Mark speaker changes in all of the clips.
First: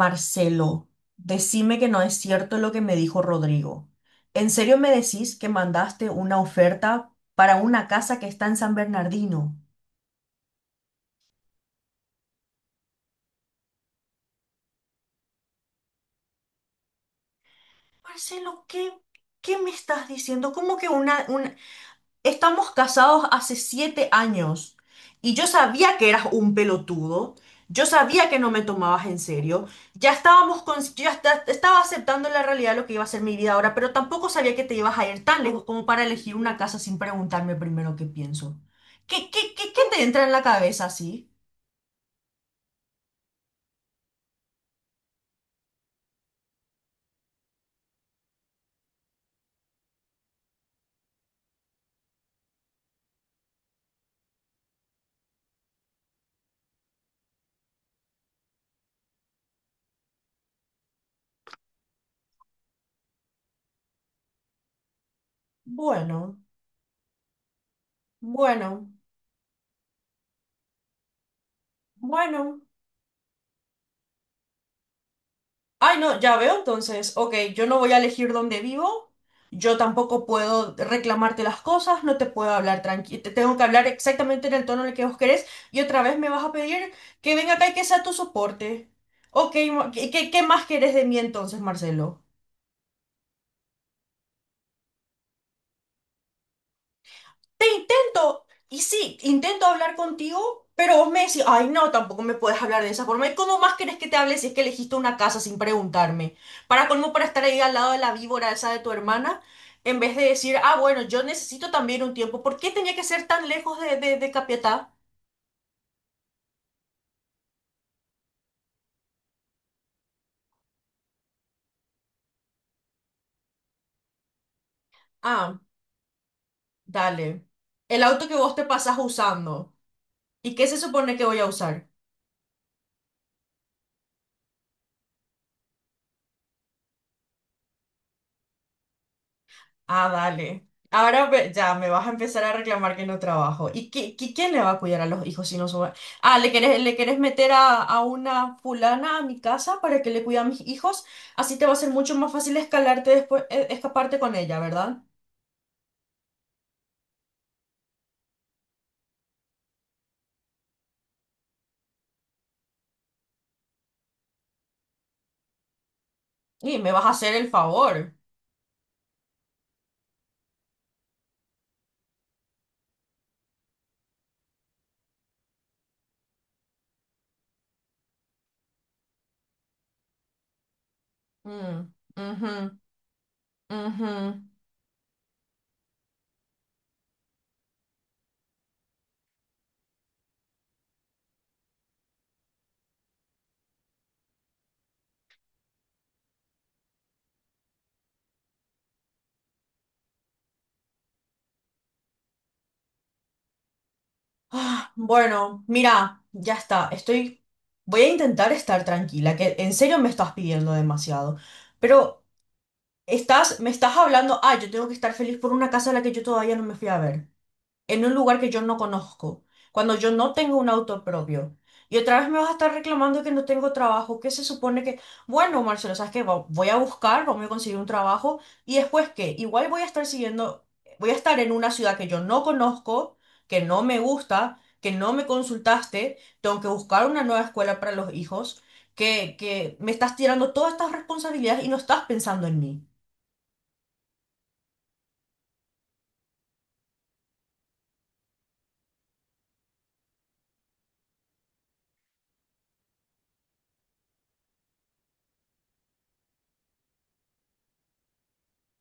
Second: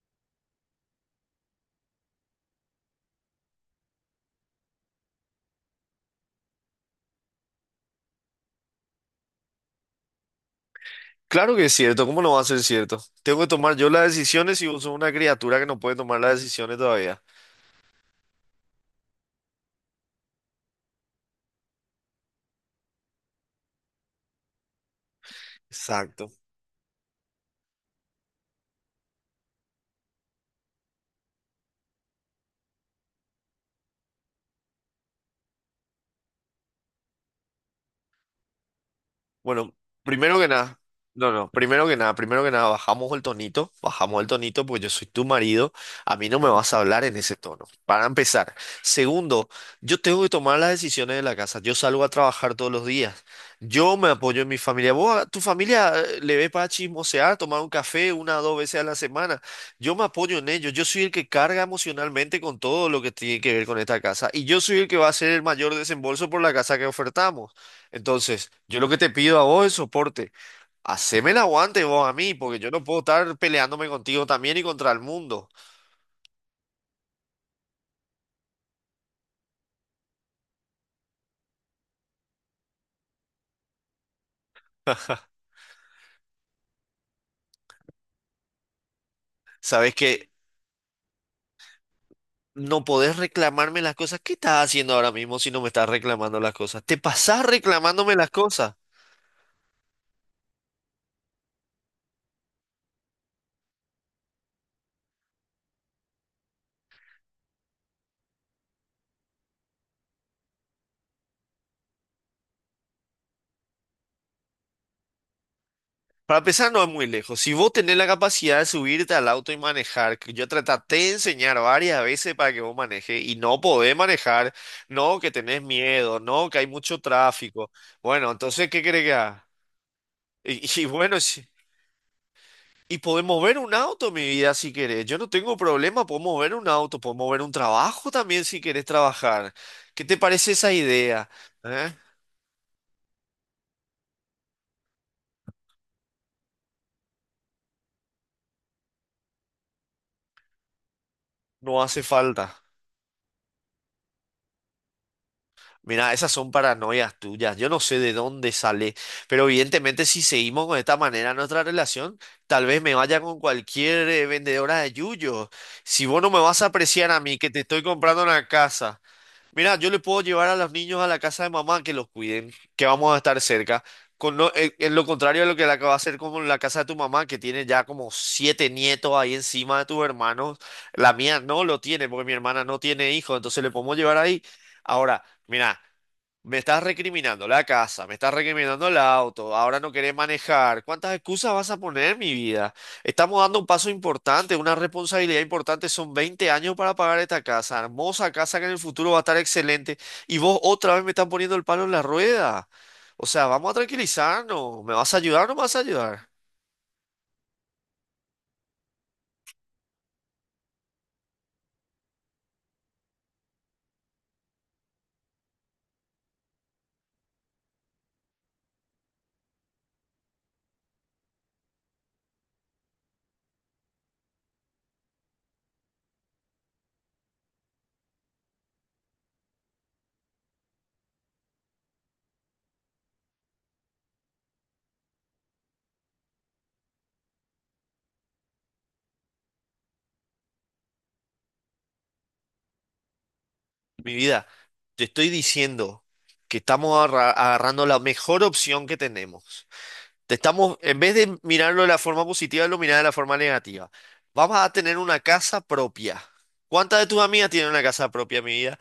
Speaker 1: Marcelo, decime que no es cierto lo que me dijo Rodrigo. ¿En serio me decís que mandaste una oferta para una casa que está en San Bernardino?
Speaker 2: Claro que es cierto, ¿cómo no va a ser cierto? Tengo que tomar yo las decisiones y vos sos una criatura que no puede tomar las decisiones todavía.
Speaker 1: Marcelo, ¿qué me estás diciendo? ¿Cómo que una, un- Estamos casados hace 7 años y yo sabía que eras
Speaker 2: Exacto.
Speaker 1: un pelotudo, yo sabía que no me tomabas en serio, ya estábamos con, yo ya estaba aceptando la realidad de lo que iba a ser mi vida ahora, pero tampoco sabía que te ibas a ir tan lejos como para elegir una casa sin preguntarme primero qué pienso. ¿Qué, qué, qué,
Speaker 2: Bueno,
Speaker 1: qué te entra en
Speaker 2: primero
Speaker 1: la
Speaker 2: que nada,
Speaker 1: cabeza así?
Speaker 2: no, no, primero que nada, bajamos el tonito, pues yo soy tu marido, a mí no me vas a hablar en ese tono, para empezar. Segundo, yo tengo que tomar las decisiones de la casa, yo salgo a trabajar todos los días, yo me apoyo en mi familia, vos, a tu familia le ve para chismosear, tomar un café una o dos veces a la semana, yo me apoyo en ellos, yo soy el que carga emocionalmente con todo lo que tiene que ver con esta casa y yo soy el que va a hacer el mayor desembolso
Speaker 1: Bueno,
Speaker 2: por la casa que ofertamos. Entonces, yo
Speaker 1: bueno,
Speaker 2: lo que te pido a vos es soporte. Haceme el aguante vos a mí, porque
Speaker 1: bueno.
Speaker 2: yo no puedo estar peleándome contigo también y contra el mundo.
Speaker 1: Ay, no, ya veo, entonces, ok, yo no voy a elegir dónde vivo, yo tampoco puedo reclamarte las cosas, no te puedo hablar tranquilo, te tengo que hablar exactamente en el tono en el que vos querés y otra vez me vas a pedir que venga acá y que sea tu soporte. Ok,
Speaker 2: Sabes
Speaker 1: ¿qué, qué-
Speaker 2: que
Speaker 1: qué más querés de mí entonces, Marcelo?
Speaker 2: no podés reclamarme las cosas. ¿Qué estás haciendo ahora mismo si no me estás reclamando las cosas? Te pasás
Speaker 1: Te
Speaker 2: reclamándome las
Speaker 1: intento,
Speaker 2: cosas.
Speaker 1: y sí, intento hablar contigo, pero vos me decís, ay, no, tampoco me puedes hablar de esa forma. ¿Y cómo más querés que te hable si es que elegiste una casa sin preguntarme? Para colmo, para estar ahí al lado de la víbora esa de tu hermana, en vez de decir, ah, bueno, yo necesito también un tiempo. ¿Por qué tenía que ser tan lejos de, Capiatá?
Speaker 2: Para empezar, no es muy lejos. Si vos tenés la capacidad de subirte al auto y manejar, que yo te traté de enseñar varias veces para que vos manejes y no podés manejar, no, que
Speaker 1: Ah,
Speaker 2: tenés miedo, no, que hay mucho
Speaker 1: dale.
Speaker 2: tráfico.
Speaker 1: El auto
Speaker 2: Bueno,
Speaker 1: que vos te
Speaker 2: entonces, ¿qué
Speaker 1: pasás
Speaker 2: querés que haga?
Speaker 1: usando. ¿Y qué se
Speaker 2: Y
Speaker 1: supone
Speaker 2: bueno,
Speaker 1: que voy a
Speaker 2: si...
Speaker 1: usar?
Speaker 2: Y podemos ver un auto, mi vida, si querés. Yo no tengo problema, podemos ver un auto, podemos ver un trabajo también si querés trabajar. ¿Qué
Speaker 1: Ah,
Speaker 2: te parece
Speaker 1: dale.
Speaker 2: esa
Speaker 1: Ahora
Speaker 2: idea?
Speaker 1: ve- ya me
Speaker 2: ¿Eh?
Speaker 1: vas a empezar a reclamar que no trabajo. ¿Y quién le va a cuidar a los hijos si no son... Ah, ¿le querés meter a una fulana a mi casa para que le cuide a mis hijos? Así te va a
Speaker 2: No
Speaker 1: ser
Speaker 2: hace
Speaker 1: mucho más fácil
Speaker 2: falta.
Speaker 1: escalarte después, escaparte con ella, ¿verdad?
Speaker 2: Mira, esas son paranoias tuyas. Yo no sé de dónde sale, pero evidentemente si seguimos con esta manera nuestra relación, tal vez me vaya con cualquier vendedora de yuyos. Si vos no me vas a
Speaker 1: Y me vas a
Speaker 2: apreciar a
Speaker 1: hacer
Speaker 2: mí,
Speaker 1: el
Speaker 2: que te estoy
Speaker 1: favor.
Speaker 2: comprando una casa. Mira, yo le puedo llevar a los niños a la casa de mamá que los cuiden, que vamos a estar cerca. En lo contrario a lo que le acaba de hacer con la casa de tu mamá, que tiene ya como siete nietos ahí encima de tus hermanos. La mía no lo
Speaker 1: Mm,
Speaker 2: tiene, porque mi hermana
Speaker 1: ujú,
Speaker 2: no tiene hijos, entonces le podemos
Speaker 1: ujú.
Speaker 2: llevar ahí. Ahora, mira. Me estás recriminando la casa, me estás recriminando el auto, ahora no querés manejar. ¿Cuántas excusas vas a poner, mi vida? Estamos dando un paso importante, una responsabilidad importante. Son 20 años para pagar esta casa, hermosa casa que en el futuro va a estar excelente. Y vos otra vez me estás poniendo el palo en la rueda. O sea, vamos a tranquilizarnos.
Speaker 1: Ah,
Speaker 2: ¿Me vas a ayudar o no me
Speaker 1: bueno,
Speaker 2: vas a
Speaker 1: mira,
Speaker 2: ayudar?
Speaker 1: ya está. Estoy... Voy a intentar estar tranquila, que en serio me estás pidiendo demasiado. Pero... Estás, me estás hablando, ah, yo tengo que estar feliz por una casa a la que yo todavía no me fui a ver, en un lugar que yo no conozco, cuando yo no tengo un auto propio. Y otra vez me vas a estar reclamando que no tengo trabajo, que se supone que, bueno, Marcelo, ¿sabes qué? Va- Voy a buscar, vamos a conseguir un trabajo, y después qué, igual voy a estar siguiendo, voy a estar en una ciudad que yo no conozco, que no me gusta, que no me consultaste, tengo que buscar una nueva escuela para los hijos, que me estás tirando todas estas responsabilidades y no estás pensando en mí.
Speaker 2: Mi vida, te estoy diciendo que estamos agarrando la mejor opción que tenemos. Te estamos, en vez de mirarlo de la forma positiva, lo mirás de la forma negativa. Vamos a tener una casa propia. ¿Cuántas de tus amigas tienen una casa propia, mi vida?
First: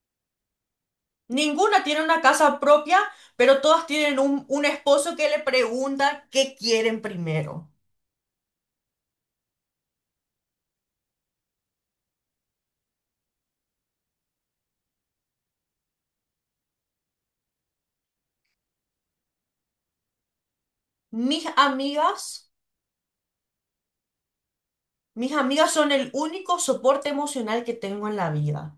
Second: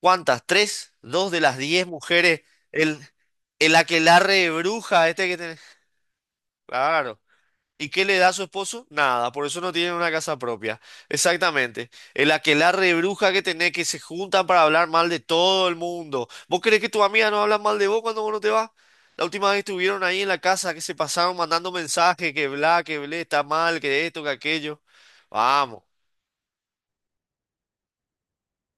Speaker 2: ¿Cuántas? ¿Tres? ¿Dos de las
Speaker 1: Ninguna
Speaker 2: diez
Speaker 1: tiene una
Speaker 2: mujeres?
Speaker 1: casa propia,
Speaker 2: El,
Speaker 1: pero
Speaker 2: el
Speaker 1: todas tienen
Speaker 2: aquelarre
Speaker 1: un,
Speaker 2: de
Speaker 1: un
Speaker 2: bruja
Speaker 1: esposo
Speaker 2: este
Speaker 1: que
Speaker 2: que
Speaker 1: le
Speaker 2: tenés.
Speaker 1: pregunta qué quieren
Speaker 2: Claro.
Speaker 1: primero.
Speaker 2: ¿Y qué le da a su esposo? Nada, por eso no tienen una casa propia. Exactamente. El aquelarre de bruja que tenés que se juntan para hablar mal de todo el mundo. ¿Vos crees que tus amigas no hablan mal de vos cuando vos no te vas? La última vez estuvieron ahí en la casa que se pasaron
Speaker 1: Mis
Speaker 2: mandando mensajes, que
Speaker 1: amigas,
Speaker 2: bla, que blé, está mal, que esto, que aquello.
Speaker 1: mis amigas
Speaker 2: Vamos.
Speaker 1: son el único soporte emocional que tengo en la vida.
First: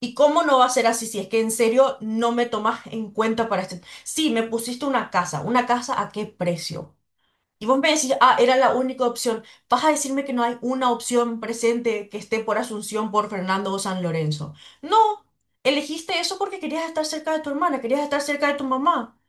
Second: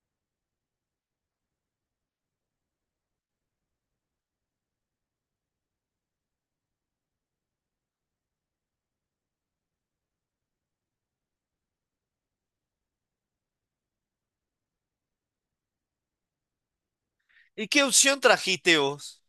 Speaker 1: ¿Y cómo no va a ser así si es que en serio no me tomas en cuenta para este? Sí, me pusiste una casa ¿a qué precio? Y vos me decís, ah, era la única opción. Vas a decirme que no hay una opción presente que esté por Asunción, por Fernando o San Lorenzo. No, elegiste eso porque querías estar cerca de tu
Speaker 2: ¿Y
Speaker 1: hermana,
Speaker 2: qué
Speaker 1: querías
Speaker 2: opción
Speaker 1: estar cerca de tu
Speaker 2: trajiste
Speaker 1: mamá.
Speaker 2: vos?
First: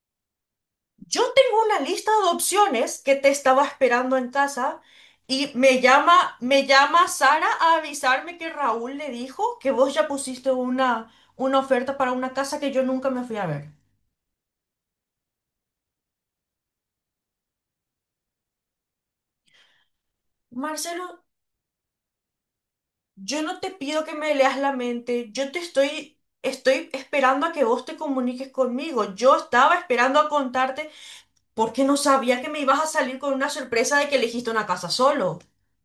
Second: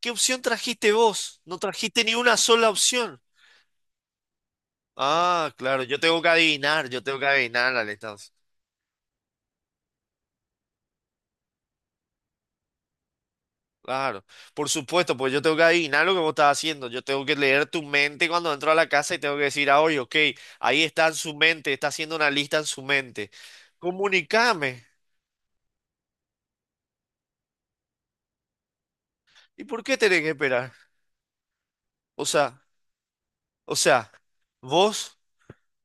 Speaker 2: ¿Qué opción trajiste
Speaker 1: Yo
Speaker 2: vos? No
Speaker 1: tengo una
Speaker 2: trajiste
Speaker 1: lista
Speaker 2: ni
Speaker 1: de
Speaker 2: una sola
Speaker 1: opciones que
Speaker 2: opción.
Speaker 1: te estaba esperando en casa y
Speaker 2: Ah,
Speaker 1: me
Speaker 2: claro, yo tengo que
Speaker 1: llama, me
Speaker 2: adivinar, yo
Speaker 1: llama
Speaker 2: tengo que
Speaker 1: Sara
Speaker 2: adivinar,
Speaker 1: a
Speaker 2: Alex.
Speaker 1: avisarme que Raúl le dijo que vos ya pusiste una oferta para una casa que yo nunca me fui a ver.
Speaker 2: Claro, por supuesto, pues yo tengo que adivinar lo que vos estás haciendo, yo tengo que leer tu mente cuando entro a la casa y tengo que decir, ah, oye, ok, ahí
Speaker 1: Marcelo,
Speaker 2: está en su mente, está haciendo una lista en su mente,
Speaker 1: yo no te pido que me leas la
Speaker 2: comunícame,
Speaker 1: mente, yo te estoy esperando a que vos te comuniques conmigo. Yo
Speaker 2: ¿y
Speaker 1: estaba
Speaker 2: por qué
Speaker 1: esperando
Speaker 2: tenés
Speaker 1: a
Speaker 2: que esperar?
Speaker 1: contarte porque no
Speaker 2: O
Speaker 1: sabía que me
Speaker 2: sea,
Speaker 1: ibas a salir con una
Speaker 2: o
Speaker 1: sorpresa de
Speaker 2: sea,
Speaker 1: que elegiste una casa
Speaker 2: vos...
Speaker 1: solo.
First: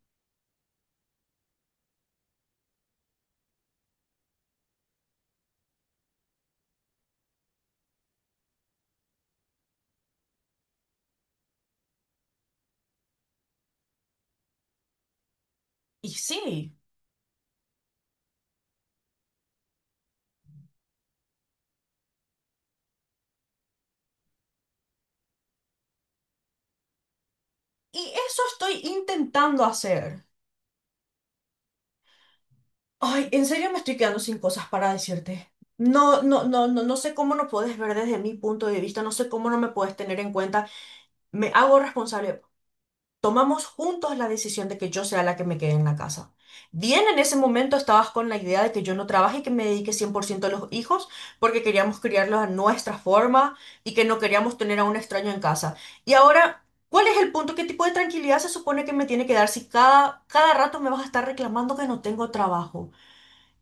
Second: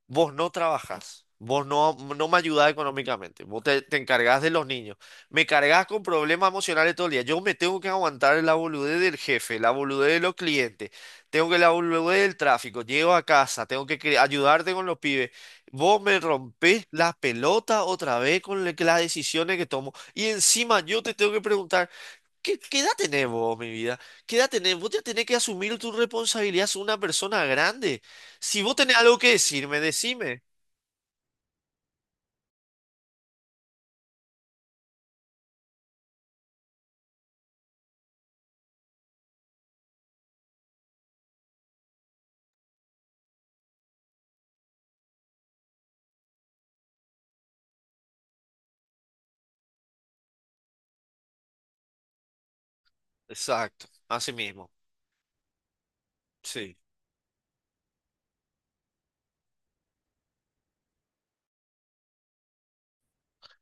Speaker 2: vos no trabajás, vos no, me ayudás económicamente, vos te encargás de los niños, me cargás con problemas emocionales todo el día, yo me tengo que aguantar la boludez del jefe, la boludez de los clientes, tengo que la boludez del tráfico, llego a casa, tengo que ayudarte con los pibes, vos
Speaker 1: Y
Speaker 2: me
Speaker 1: sí,
Speaker 2: rompés las pelotas otra vez con las decisiones que tomo y encima yo te tengo que preguntar. ¿Qué edad tenés vos, mi vida? ¿Qué edad tenés? Vos ya tenés que asumir tu responsabilidad, sos una persona grande.
Speaker 1: y eso
Speaker 2: Si
Speaker 1: estoy
Speaker 2: vos tenés algo que
Speaker 1: intentando
Speaker 2: decirme,
Speaker 1: hacer.
Speaker 2: decime.
Speaker 1: Ay, en serio me estoy quedando sin cosas para decirte. No, no, no, no, no sé cómo no puedes ver desde mi punto de vista, no sé cómo no me puedes tener en cuenta. Me hago responsable. Tomamos juntos la decisión de que yo sea la que me quede en la casa. Bien, en ese momento estabas con la idea de que yo no trabaje y que me dedique 100% a los hijos porque queríamos criarlos a nuestra forma
Speaker 2: Exacto,
Speaker 1: y que no
Speaker 2: así
Speaker 1: queríamos
Speaker 2: mismo.
Speaker 1: tener a un extraño en casa. Y ahora,
Speaker 2: Sí.
Speaker 1: ¿cuál es el punto? ¿Qué tipo de tranquilidad se supone que me tiene que dar si cada rato me vas a estar reclamando que no tengo trabajo?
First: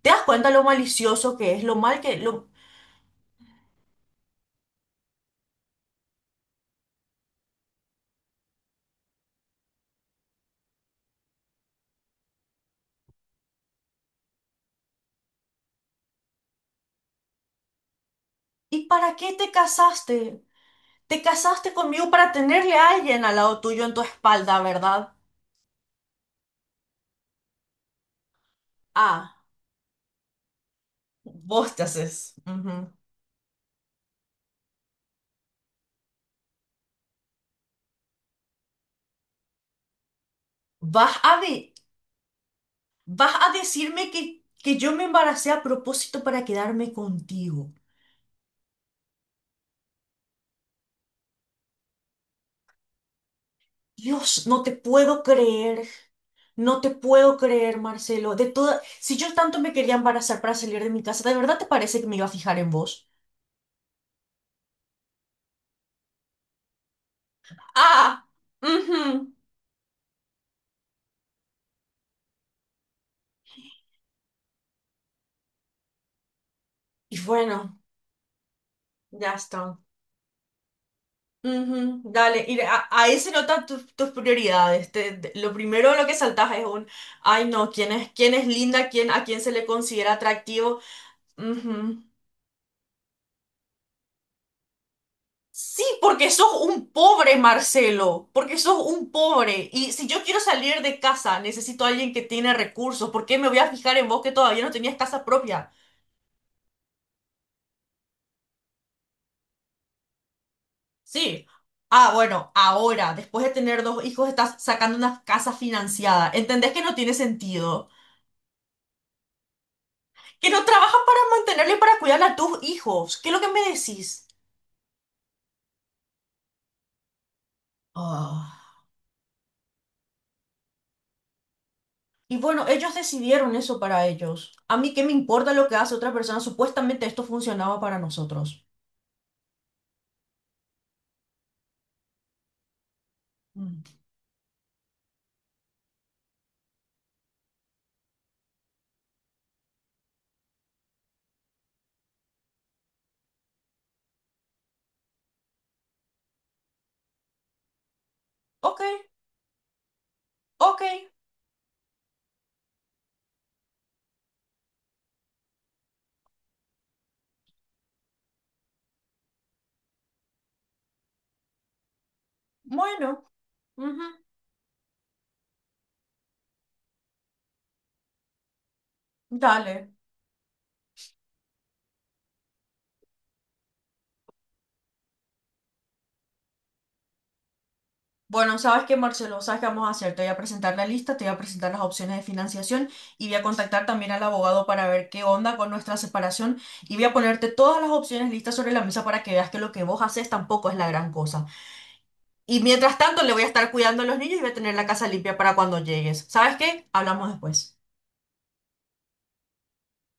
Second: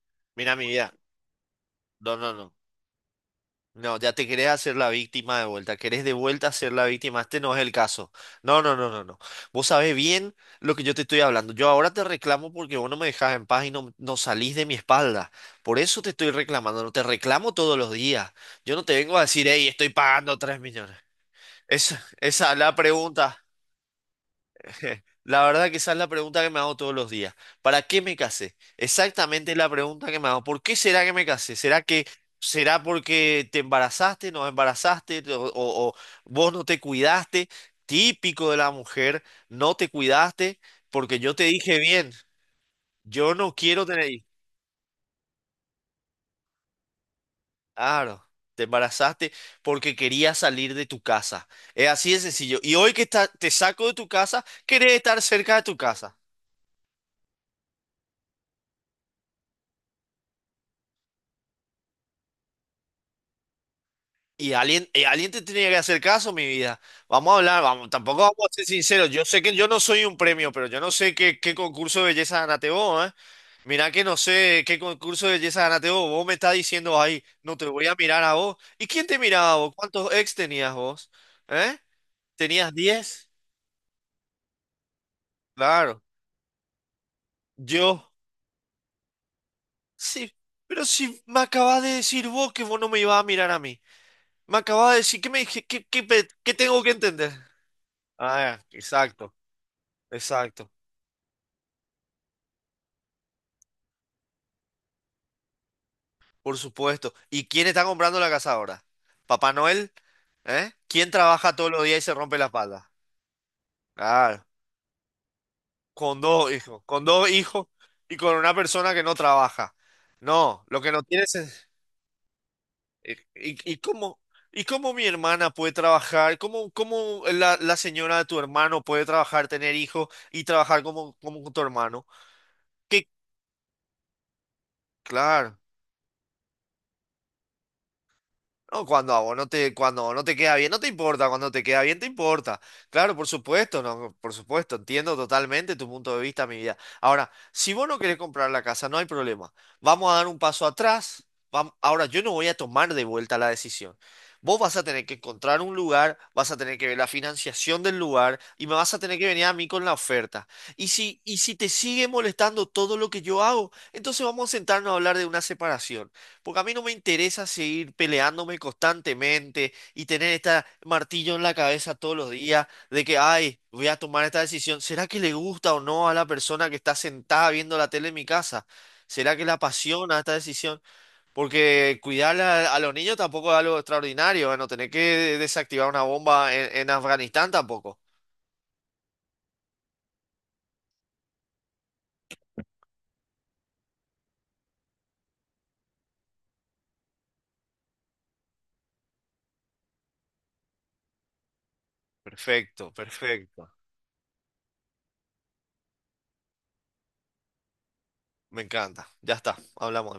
Speaker 1: ¿Te das cuenta
Speaker 2: Mira,
Speaker 1: lo
Speaker 2: mi vida.
Speaker 1: malicioso que es, lo mal que...
Speaker 2: No, no,
Speaker 1: Lo...
Speaker 2: no. No, ya te querés hacer la víctima de vuelta. Querés de vuelta ser la víctima. Este no es el caso. No, no, no, no, no. Vos sabés bien lo que yo te estoy hablando. Yo ahora te reclamo porque vos no me dejás en paz y no salís de mi espalda. Por eso te estoy reclamando. No te reclamo todos los días. Yo no
Speaker 1: ¿Y
Speaker 2: te
Speaker 1: para
Speaker 2: vengo a
Speaker 1: qué
Speaker 2: decir,
Speaker 1: te
Speaker 2: hey, estoy pagando
Speaker 1: casaste?
Speaker 2: 3 millones.
Speaker 1: Te casaste
Speaker 2: Es,
Speaker 1: conmigo para
Speaker 2: esa es
Speaker 1: tenerle
Speaker 2: la
Speaker 1: a alguien al
Speaker 2: pregunta.
Speaker 1: lado tuyo en tu espalda, ¿verdad?
Speaker 2: La verdad que esa es la pregunta que me hago todos los días. ¿Para qué me casé?
Speaker 1: Ah.
Speaker 2: Exactamente la pregunta que me hago. ¿Por qué será que me casé?
Speaker 1: Vos te haces.
Speaker 2: Será
Speaker 1: Ujú.
Speaker 2: porque te embarazaste, no embarazaste o vos no te cuidaste? Típico de la mujer, no te cuidaste
Speaker 1: ¿Vas
Speaker 2: porque yo
Speaker 1: a
Speaker 2: te
Speaker 1: de-
Speaker 2: dije bien,
Speaker 1: vas
Speaker 2: yo
Speaker 1: a
Speaker 2: no quiero
Speaker 1: decirme
Speaker 2: tener hijos.
Speaker 1: que yo me embaracé a propósito para quedarme contigo?
Speaker 2: Claro, te embarazaste porque querías salir de tu casa. Es así de sencillo. Y hoy que está- te saco de tu casa,
Speaker 1: Dios, no te
Speaker 2: querés estar
Speaker 1: puedo
Speaker 2: cerca de tu
Speaker 1: creer.
Speaker 2: casa.
Speaker 1: No te puedo creer, Marcelo. De toda, si yo tanto me quería embarazar para salir de mi casa, ¿de verdad te parece que me iba a fijar en vos?
Speaker 2: Y alguien te tenía que hacer caso, mi vida. Vamos a hablar, vamos, tampoco
Speaker 1: Ah,
Speaker 2: vamos a ser sinceros. Yo
Speaker 1: ujú.
Speaker 2: sé que yo no soy un premio, pero yo no sé qué, qué concurso de belleza ganaste vos, ¿eh? Mirá que no sé qué concurso de belleza ganaste vos. Vos me estás diciendo
Speaker 1: Y
Speaker 2: ahí, no te
Speaker 1: bueno,
Speaker 2: voy a mirar a vos. ¿Y quién te
Speaker 1: ya
Speaker 2: miraba a vos?
Speaker 1: está.
Speaker 2: ¿Cuántos ex tenías vos? ¿Eh?
Speaker 1: Ujú, dale, y
Speaker 2: ¿Tenías
Speaker 1: ahí
Speaker 2: 10?
Speaker 1: se notan tus, prioridades. Lo primero
Speaker 2: Claro.
Speaker 1: lo que saltas es ay, no, ¿quién
Speaker 2: Yo.
Speaker 1: es, quién es linda? ¿A quién se le considera
Speaker 2: Sí,
Speaker 1: atractivo?
Speaker 2: pero si me acabas de
Speaker 1: Ujú.
Speaker 2: decir vos que vos no me ibas a mirar a mí. Me acabas de decir, que me dije?
Speaker 1: Sí,
Speaker 2: ¿Qué, qué, pe-
Speaker 1: porque
Speaker 2: qué
Speaker 1: sos
Speaker 2: tengo
Speaker 1: un
Speaker 2: que entender?
Speaker 1: pobre, Marcelo, porque
Speaker 2: Ah,
Speaker 1: sos un
Speaker 2: exacto,
Speaker 1: pobre. Y si yo quiero
Speaker 2: exacto.
Speaker 1: salir de casa, necesito a alguien que tiene recursos. ¿Por qué me voy a fijar en vos que todavía no tenías casa propia?
Speaker 2: Por supuesto. ¿Y quién está comprando la casa ahora? ¿Papá Noel? ¿Eh? ¿Quién
Speaker 1: Sí.
Speaker 2: trabaja todos los días y
Speaker 1: Ah,
Speaker 2: se rompe la
Speaker 1: bueno,
Speaker 2: espalda?
Speaker 1: ahora, después de tener dos hijos,
Speaker 2: Claro,
Speaker 1: estás sacando una casa financiada. ¿Entendés que no
Speaker 2: con
Speaker 1: tiene
Speaker 2: dos hijos
Speaker 1: sentido?
Speaker 2: y con una persona que no trabaja.
Speaker 1: Que no
Speaker 2: No, lo que
Speaker 1: trabajan
Speaker 2: no tienes
Speaker 1: para
Speaker 2: es...
Speaker 1: mantenerle y para cuidar a tus
Speaker 2: ¿Y,
Speaker 1: hijos. ¿Qué es lo que
Speaker 2: y-
Speaker 1: me
Speaker 2: y cómo,
Speaker 1: decís?
Speaker 2: y cómo mi hermana puede trabajar? ¿Cómo la señora de tu
Speaker 1: Ah,
Speaker 2: hermano puede trabajar, tener hijos y trabajar como tu hermano?
Speaker 1: y bueno, ellos
Speaker 2: ¿Qué?
Speaker 1: decidieron eso para ellos. A mí qué me importa
Speaker 2: Claro.
Speaker 1: lo que hace otra persona. Supuestamente esto funcionaba para nosotros.
Speaker 2: No, cuando a vos no te, cuando no te queda bien, no te importa, cuando te queda bien, te importa. Claro, por supuesto,
Speaker 1: Mm.
Speaker 2: no, por supuesto, entiendo totalmente tu punto de vista, mi vida. Ahora, si vos no querés comprar la casa, no hay problema. Vamos a dar un paso atrás. Ahora, yo no voy a tomar de vuelta la decisión. Vos vas a tener que encontrar un lugar, vas a tener que ver la financiación del lugar y me
Speaker 1: Ok,
Speaker 2: vas a tener que venir a mí con la oferta.
Speaker 1: ok,
Speaker 2: Y si te sigue molestando todo lo que yo hago, entonces vamos a sentarnos a hablar de una separación. Porque a mí no me interesa seguir peleándome constantemente y tener este martillo en la cabeza todos los días de que,
Speaker 1: bueno,
Speaker 2: ay, voy a
Speaker 1: ujú,
Speaker 2: tomar esta decisión. ¿Será que le gusta o no a la persona que está sentada viendo la tele en mi casa? ¿Será que le
Speaker 1: dale.
Speaker 2: apasiona esta decisión? Porque cuidar a los niños tampoco es algo extraordinario. Bueno, tener que desactivar una bomba en Afganistán tampoco.
Speaker 1: Bueno, ¿sabes qué, Marcelo? ¿Sabes qué vamos a hacer? Te voy a presentar la lista, te voy a presentar las opciones de financiación y voy a contactar también al abogado para ver qué onda con nuestra separación y voy a ponerte todas las opciones listas sobre la mesa para que veas que lo que vos haces tampoco es la gran cosa. Y
Speaker 2: Perfecto,
Speaker 1: mientras tanto le voy a estar
Speaker 2: perfecto.
Speaker 1: cuidando a los niños y voy a tener la casa limpia para cuando llegues. ¿Sabes qué? Hablamos después.
Speaker 2: Me encanta. Ya está, hablamos.